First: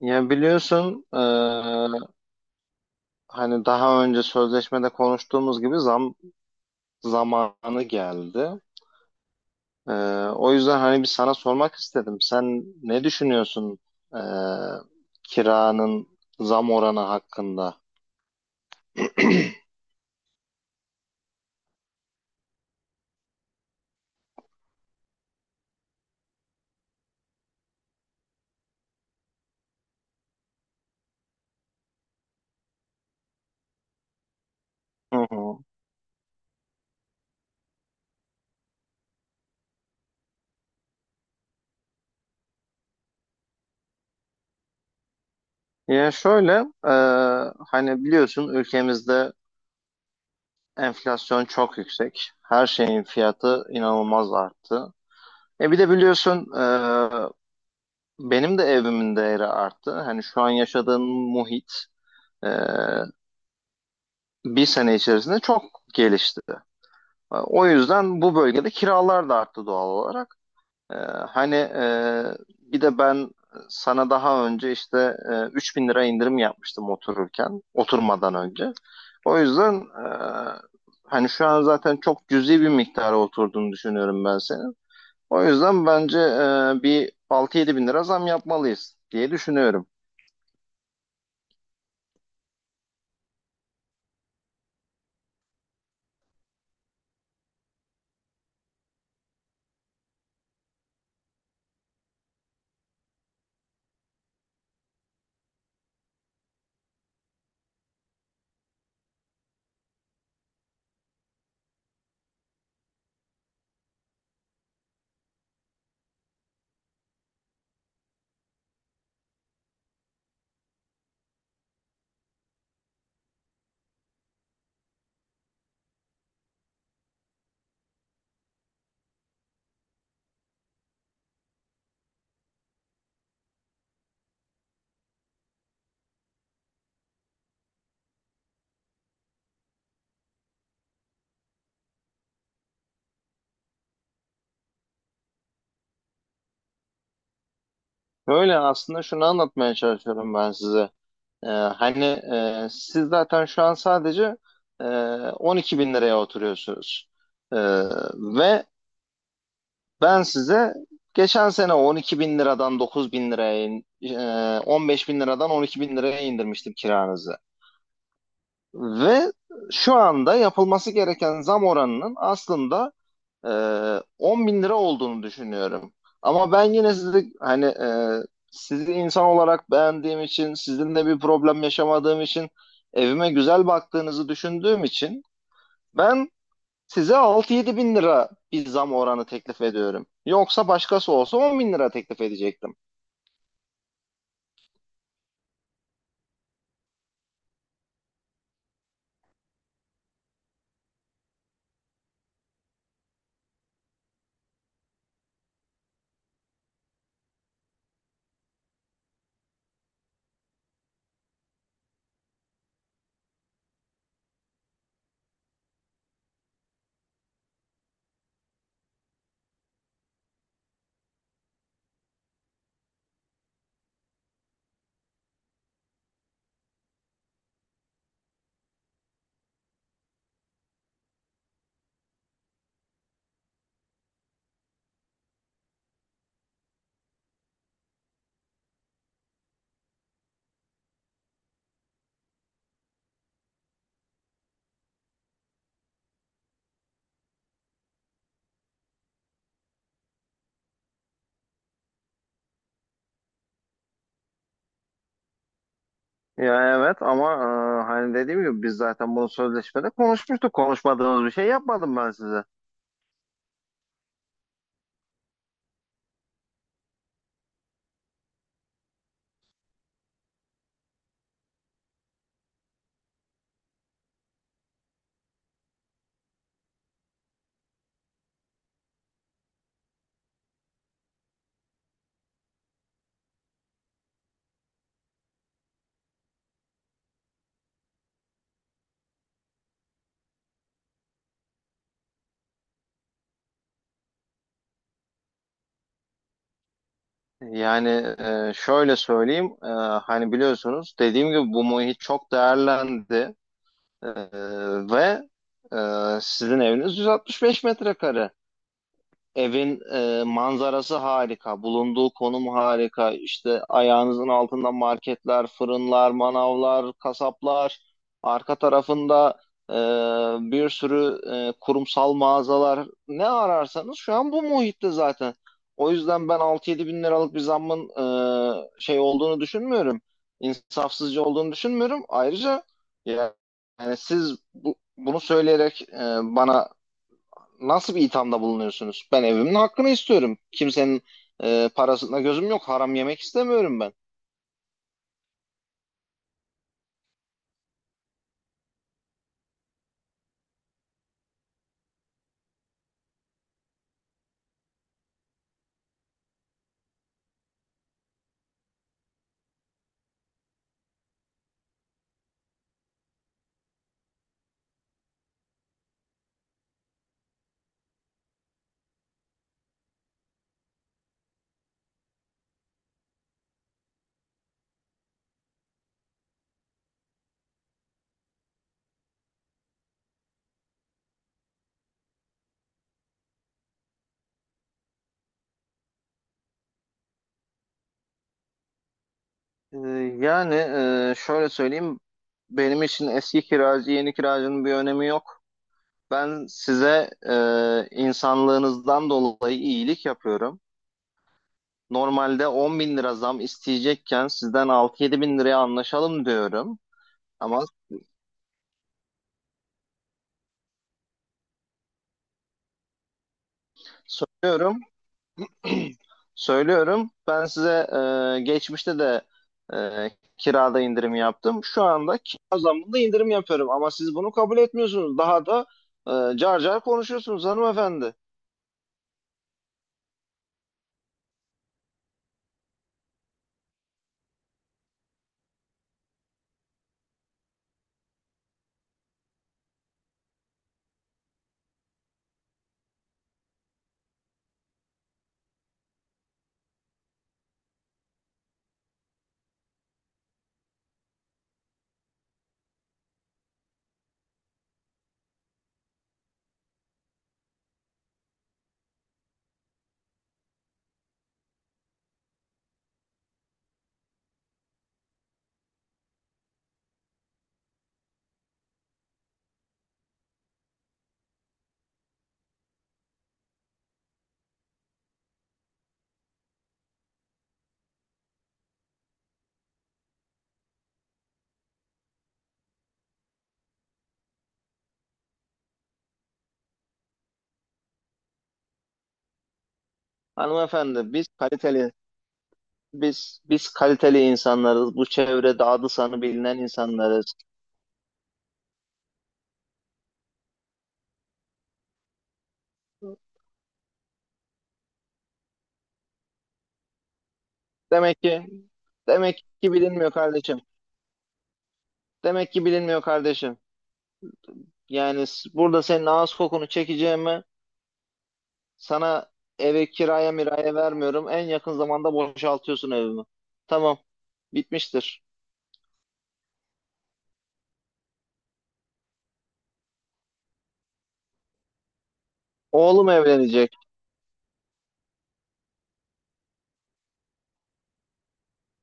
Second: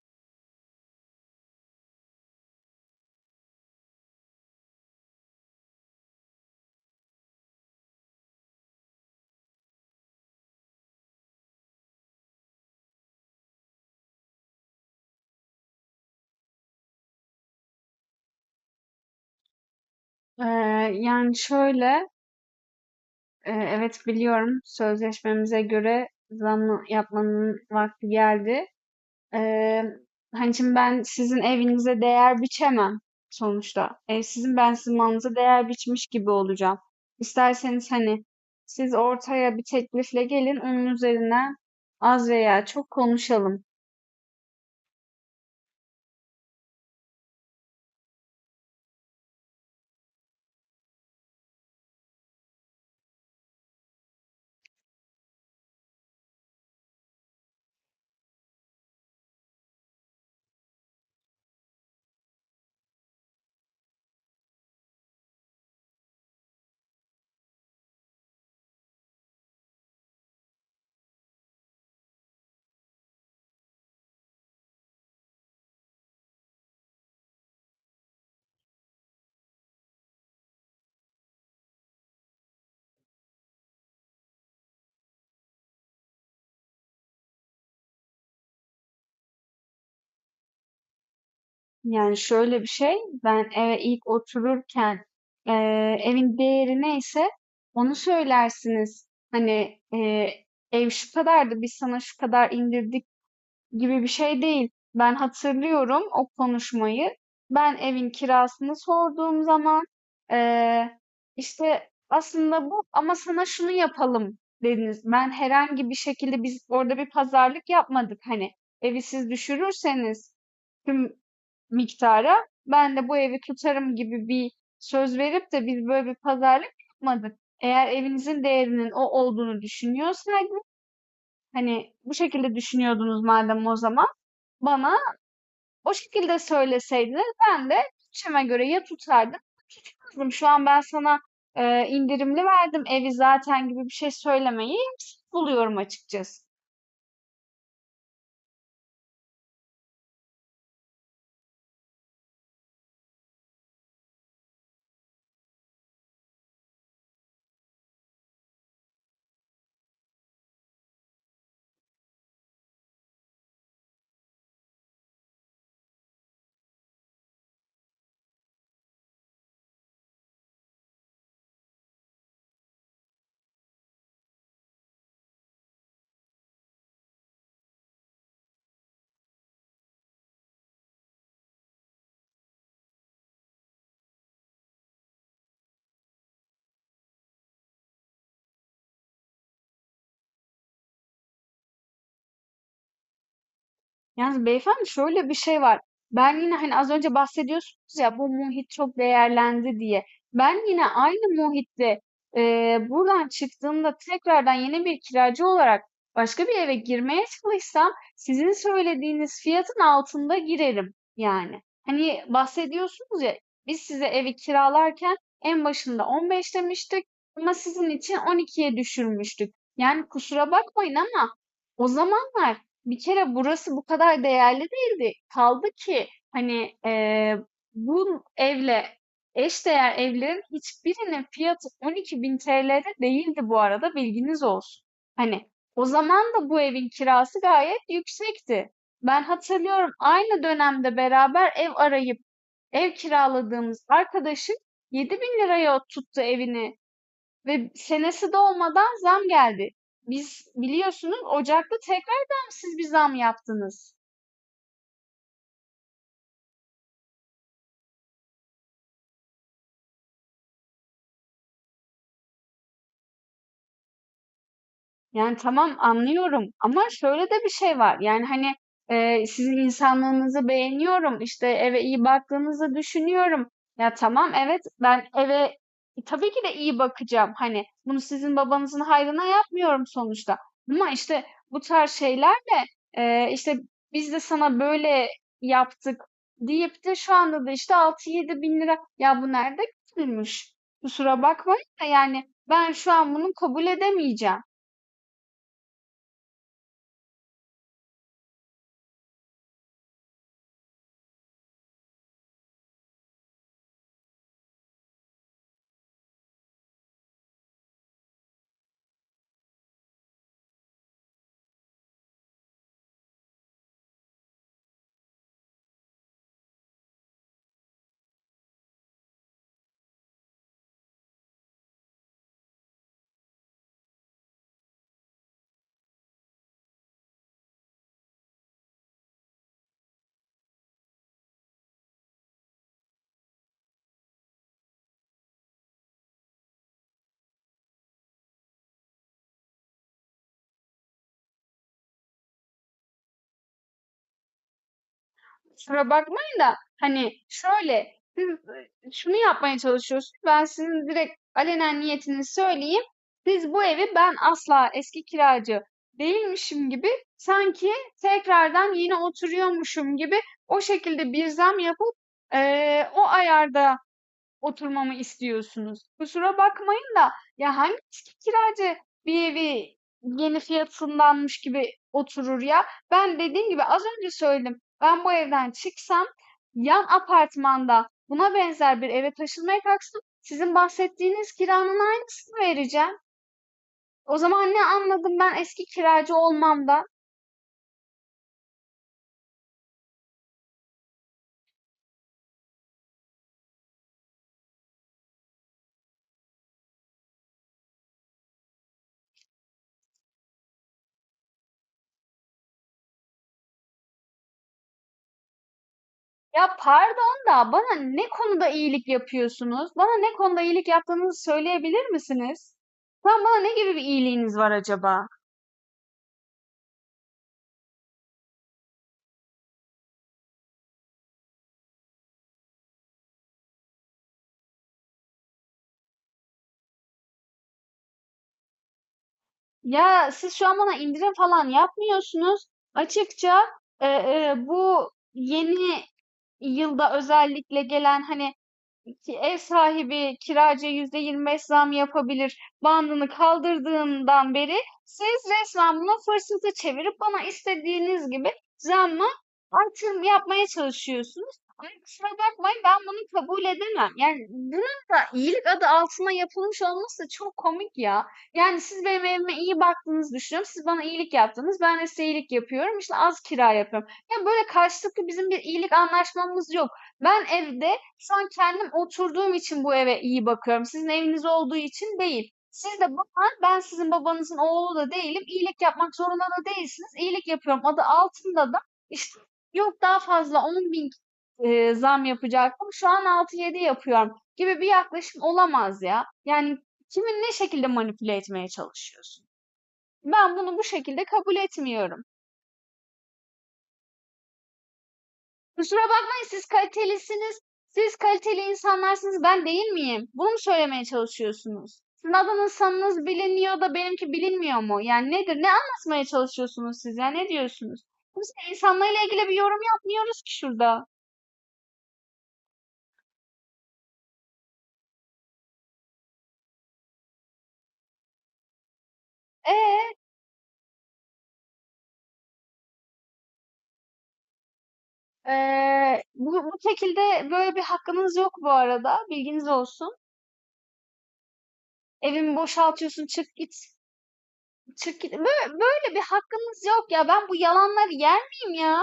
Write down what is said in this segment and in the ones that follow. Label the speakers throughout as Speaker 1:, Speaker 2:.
Speaker 1: Ya biliyorsun hani daha önce sözleşmede konuştuğumuz gibi zam zamanı geldi. E, O yüzden hani bir sana sormak istedim. Sen ne düşünüyorsun e, kiranın zam oranı hakkında?
Speaker 2: Eee, Yani şöyle, evet biliyorum sözleşmemize göre zam yapmanın vakti geldi. Eee Hani şimdi ben sizin evinize değer biçemem sonuçta. Ev sizin, ben sizin
Speaker 1: Hı
Speaker 2: malınıza
Speaker 1: hı.
Speaker 2: değer biçmiş gibi olacağım. İsterseniz hani siz ortaya bir teklifle gelin, onun üzerine az veya çok konuşalım.
Speaker 1: Ya şöyle e, hani biliyorsun ülkemizde enflasyon çok yüksek. Her şeyin fiyatı inanılmaz arttı. Bir de biliyorsun benim de evimin değeri arttı. Hani şu an yaşadığım muhit e, bir sene içerisinde çok gelişti. O yüzden bu bölgede kiralar da arttı doğal olarak. E, hani bir de ben sana daha önce işte 3 bin lira indirim yapmıştım otururken, oturmadan önce. O yüzden hani şu an zaten çok cüzi bir miktara oturduğunu düşünüyorum ben senin. O yüzden bence bir 6-7 bin lira zam yapmalıyız diye düşünüyorum.
Speaker 2: Yani şöyle bir şey, ben eve ilk otururken evin değeri neyse onu söylersiniz. Hani, ev şu kadardı, biz sana şu kadar indirdik gibi bir şey değil. Ben hatırlıyorum o konuşmayı. Ben evin kirasını sorduğum zaman eee, işte aslında bu, ama sana şunu yapalım dediniz. Ben herhangi bir şekilde, biz orada bir pazarlık yapmadık. Hani evi siz düşürürseniz tüm miktara, ben de bu evi tutarım gibi bir söz verip de biz böyle bir pazarlık yapmadık. Eğer evinizin değerinin o olduğunu düşünüyorsaydınız, hani bu şekilde düşünüyordunuz madem o zaman, bana o şekilde söyleseydiniz ben de bütçeme göre ya tutardım ya tutmazdım. Şu an ben sana indirimli verdim evi zaten gibi bir şey söylemeyi buluyorum açıkçası.
Speaker 1: Öyle aslında şunu anlatmaya çalışıyorum ben size. Hani siz zaten şu an sadece e, 12 bin liraya oturuyorsunuz. Ee, ve ben size geçen sene 12 bin liradan 9 bin liraya, 15 bin liradan 12 bin liraya indirmiştim kiranızı. Ve şu anda yapılması gereken zam oranının aslında e, 10 bin lira olduğunu düşünüyorum. Ama ben yine sizi hani sizi insan olarak beğendiğim için, sizinle bir problem yaşamadığım için, evime güzel baktığınızı düşündüğüm için ben size 6-7 bin lira bir zam oranı teklif ediyorum. Yoksa başkası olsa 10 bin lira teklif edecektim.
Speaker 2: Yalnız beyefendi, şöyle bir şey var. Ben yine, hani az önce bahsediyorsunuz ya, bu muhit çok değerlendi diye. Ben yine aynı muhitte, buradan çıktığımda tekrardan yeni bir kiracı olarak başka bir eve girmeye çalışsam sizin söylediğiniz fiyatın altında girerim yani. Hani bahsediyorsunuz ya, biz size evi kiralarken en başında 15 demiştik ama sizin için 12'ye düşürmüştük. Yani kusura bakmayın ama o zamanlar bir kere burası bu kadar değerli değildi. Kaldı ki hani, bu evle eşdeğer evlerin hiçbirinin fiyatı ₺12.000 değildi bu arada, bilginiz olsun. Hani, o zaman da bu evin kirası gayet yüksekti. Ben hatırlıyorum, aynı dönemde beraber ev arayıp ev kiraladığımız arkadaşın 7.000 liraya tuttu evini ve senesi dolmadan zam geldi. Biz biliyorsunuz, Ocak'ta tekrardan siz bir zam yaptınız.
Speaker 1: Ya evet ama hani dediğim gibi biz zaten bunu sözleşmede konuşmuştuk. Konuşmadığımız bir şey yapmadım ben size.
Speaker 2: Yani tamam, anlıyorum ama şöyle de bir şey var. Yani, hani, sizin insanlığınızı beğeniyorum, işte, eve iyi baktığınızı düşünüyorum. Ya tamam, evet, ben eve tabii ki de iyi bakacağım. Hani, bunu sizin babanızın hayrına yapmıyorum sonuçta ama işte, bu tarz şeylerle, işte, "Biz de sana böyle yaptık." deyip de şu anda da işte, 6-7 bin lira ya, bu nerede görülmüş? Kusura bakmayın da, yani, ben şu an bunu kabul edemeyeceğim.
Speaker 1: Yani şöyle söyleyeyim, hani biliyorsunuz dediğim gibi bu muhit çok değerlendi. E, ve e, sizin eviniz 165 metrekare. Evin manzarası harika, bulunduğu konum harika. İşte ayağınızın altında marketler, fırınlar, manavlar, kasaplar. Arka tarafında e, bir sürü kurumsal mağazalar. Ne ararsanız şu an bu muhitte zaten. O yüzden ben 6-7 bin liralık bir zammın şey olduğunu düşünmüyorum. İnsafsızca olduğunu düşünmüyorum. Ayrıca yani siz bunu söyleyerek bana nasıl bir ithamda bulunuyorsunuz? Ben evimin hakkını istiyorum. Kimsenin parasına gözüm yok. Haram yemek istemiyorum ben.
Speaker 2: Kusura bakmayın da, hani şöyle siz şunu yapmaya çalışıyorsunuz. Ben sizin direkt alenen niyetini söyleyeyim. Siz bu evi, ben asla eski kiracı değilmişim gibi, sanki tekrardan yeni oturuyormuşum gibi o şekilde bir zam yapıp e, o ayarda oturmamı istiyorsunuz? Kusura bakmayın da, ya hangi eski kiracı bir evi yeni fiyatındanmış gibi oturur ya? Ben dediğim gibi az önce söyledim. Ben bu evden çıksam, yan apartmanda buna benzer bir eve taşınmaya kalksam sizin bahsettiğiniz kiranın aynısını vereceğim. O zaman ne anladım ben eski kiracı olmamdan?
Speaker 1: E, yani şöyle söyleyeyim. Benim için eski kiracı, yeni kiracının bir önemi yok. Ben size insanlığınızdan dolayı iyilik yapıyorum. Normalde 10 bin lira zam isteyecekken sizden 6-7 bin liraya anlaşalım
Speaker 2: Ya
Speaker 1: diyorum.
Speaker 2: pardon da,
Speaker 1: Ama
Speaker 2: bana ne konuda iyilik yapıyorsunuz? Bana ne konuda iyilik yaptığınızı söyleyebilir misiniz? Tam bana ne gibi bir iyiliğiniz var
Speaker 1: söylüyorum
Speaker 2: acaba?
Speaker 1: Söylüyorum. Ben size geçmişte de e, kirada indirim yaptım. Şu anda kira zammında indirim yapıyorum. Ama siz bunu kabul etmiyorsunuz. Daha da car car konuşuyorsunuz hanımefendi.
Speaker 2: Ya siz şu an bana indirim falan yapmıyorsunuz. Açıkça, bu yeni yılda özellikle gelen, hani ki ev sahibi kiracıya %25 zam yapabilir bandını kaldırdığından beri siz resmen buna fırsatı çevirip bana istediğiniz gibi zamla artırım yapmaya çalışıyorsunuz. Ama kusura bakmayın, ben bunu kabul edemem. Yani bunun da iyilik adı altına yapılmış olması da çok komik ya. Yani siz benim evime iyi baktığınızı düşünüyorum. Siz bana iyilik yaptınız, ben de size iyilik yapıyorum. İşte az kira yapıyorum. Yani böyle karşılıklı bizim bir iyilik anlaşmamız yok. Ben evde şu an kendim oturduğum için bu eve iyi bakıyorum, sizin eviniz olduğu için değil. Siz de bana, ben sizin babanızın oğlu da değilim. İyilik yapmak zorunda da değilsiniz. İyilik yapıyorum adı altında da işte, yok daha fazla 10 bin zam yapacaktım, şu an 6-7 yapıyorum gibi bir yaklaşım olamaz ya. Yani kimin ne şekilde manipüle etmeye çalışıyorsun? Ben bunu bu şekilde
Speaker 1: Hanımefendi biz
Speaker 2: kabul
Speaker 1: kaliteli
Speaker 2: etmiyorum.
Speaker 1: biz biz kaliteli insanlarız. Bu çevrede
Speaker 2: Kusura
Speaker 1: adı sanı
Speaker 2: bakmayın, siz
Speaker 1: bilinen insanlarız.
Speaker 2: kalitelisiniz. Siz kaliteli insanlarsınız, ben değil miyim? Bunu mu söylemeye çalışıyorsunuz? Sizin adınız biliniyor da benimki bilinmiyor mu? Yani nedir? Ne anlatmaya çalışıyorsunuz siz ya? Ne diyorsunuz?
Speaker 1: Demek
Speaker 2: Kimse
Speaker 1: ki
Speaker 2: insanlarla ilgili bir
Speaker 1: demek
Speaker 2: yorum
Speaker 1: ki bilinmiyor
Speaker 2: yapmıyoruz ki
Speaker 1: kardeşim.
Speaker 2: şurada.
Speaker 1: Demek ki bilinmiyor kardeşim. Yani burada senin ağız kokunu çekeceğime sana eve
Speaker 2: Ee,
Speaker 1: kiraya miraya vermiyorum. En yakın zamanda boşaltıyorsun evimi. Tamam. Bitmiştir.
Speaker 2: bu şekilde böyle bir hakkınız yok bu arada. Bilginiz olsun. Evimi boşaltıyorsun,
Speaker 1: Oğlum
Speaker 2: çık git.
Speaker 1: evlenecek.
Speaker 2: Çık git. Böyle, böyle bir hakkınız yok ya. Ben bu yalanları yer miyim ya?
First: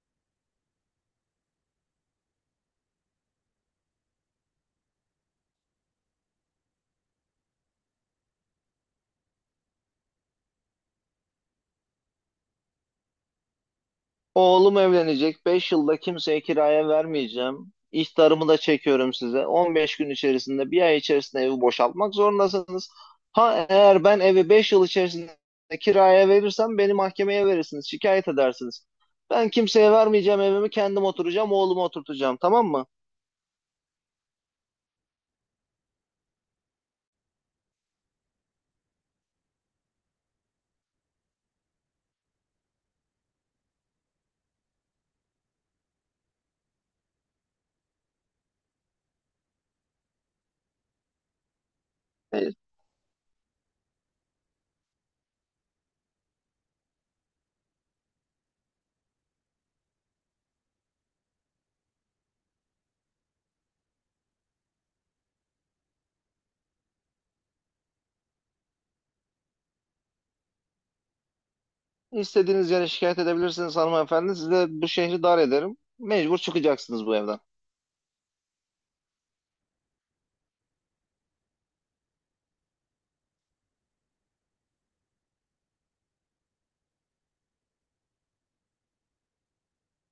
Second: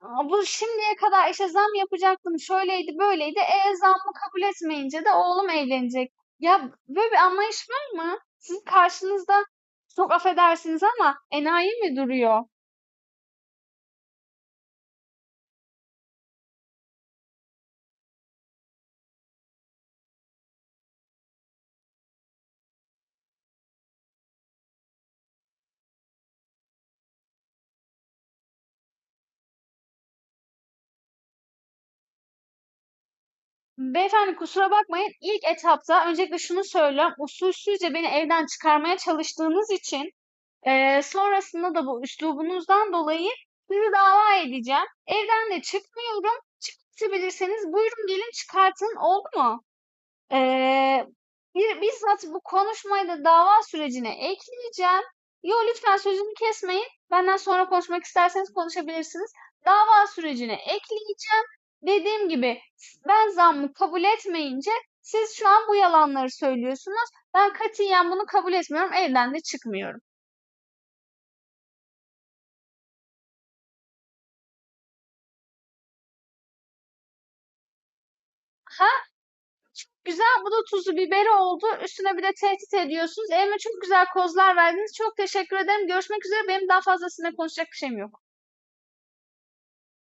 Speaker 2: Aa, bu şimdiye kadar işte zam yapacaktım, şöyleydi, böyleydi. E, zammı kabul etmeyince de oğlum evlenecek. Ya böyle bir anlayış var mı? Sizin karşınızda çok affedersiniz ama enayi mi duruyor?
Speaker 1: Oğlum evlenecek. 5 yılda kimseye kiraya vermeyeceğim. İhtarımı da çekiyorum size. 15 gün içerisinde, bir ay içerisinde evi boşaltmak zorundasınız. Ha eğer ben evi 5 yıl içerisinde kiraya verirsem beni mahkemeye verirsiniz. Şikayet edersiniz. Ben kimseye vermeyeceğim evimi kendim oturacağım, oğlumu oturtacağım. Tamam mı?
Speaker 2: Beyefendi kusura bakmayın. İlk etapta öncelikle şunu söylüyorum. Usulsüzce beni evden çıkarmaya çalıştığınız için, sonrasında da bu üslubunuzdan dolayı sizi dava edeceğim. Evden de çıkmıyorum. Çıkartabilirseniz buyurun, gelin çıkartın, oldu mu? Eee, Bizzat bu
Speaker 1: E,
Speaker 2: konuşmayı da dava sürecine ekleyeceğim. Yo, lütfen sözümü kesmeyin. Benden sonra konuşmak isterseniz konuşabilirsiniz. Dava sürecine ekleyeceğim. Dediğim gibi, ben zammı kabul etmeyince siz şu an bu yalanları söylüyorsunuz. Ben katiyen bunu kabul etmiyorum. Evden de çıkmıyorum.
Speaker 1: İstediğiniz yere şikayet edebilirsiniz hanımefendi. Size bu şehri dar ederim. Mecbur çıkacaksınız bu evden.
Speaker 2: Ha, güzel, bu da tuzu biberi oldu. Üstüne bir de tehdit ediyorsunuz. Elime çok güzel kozlar verdiniz. Çok teşekkür ederim. Görüşmek üzere. Benim daha fazlasıyla konuşacak bir şeyim yok.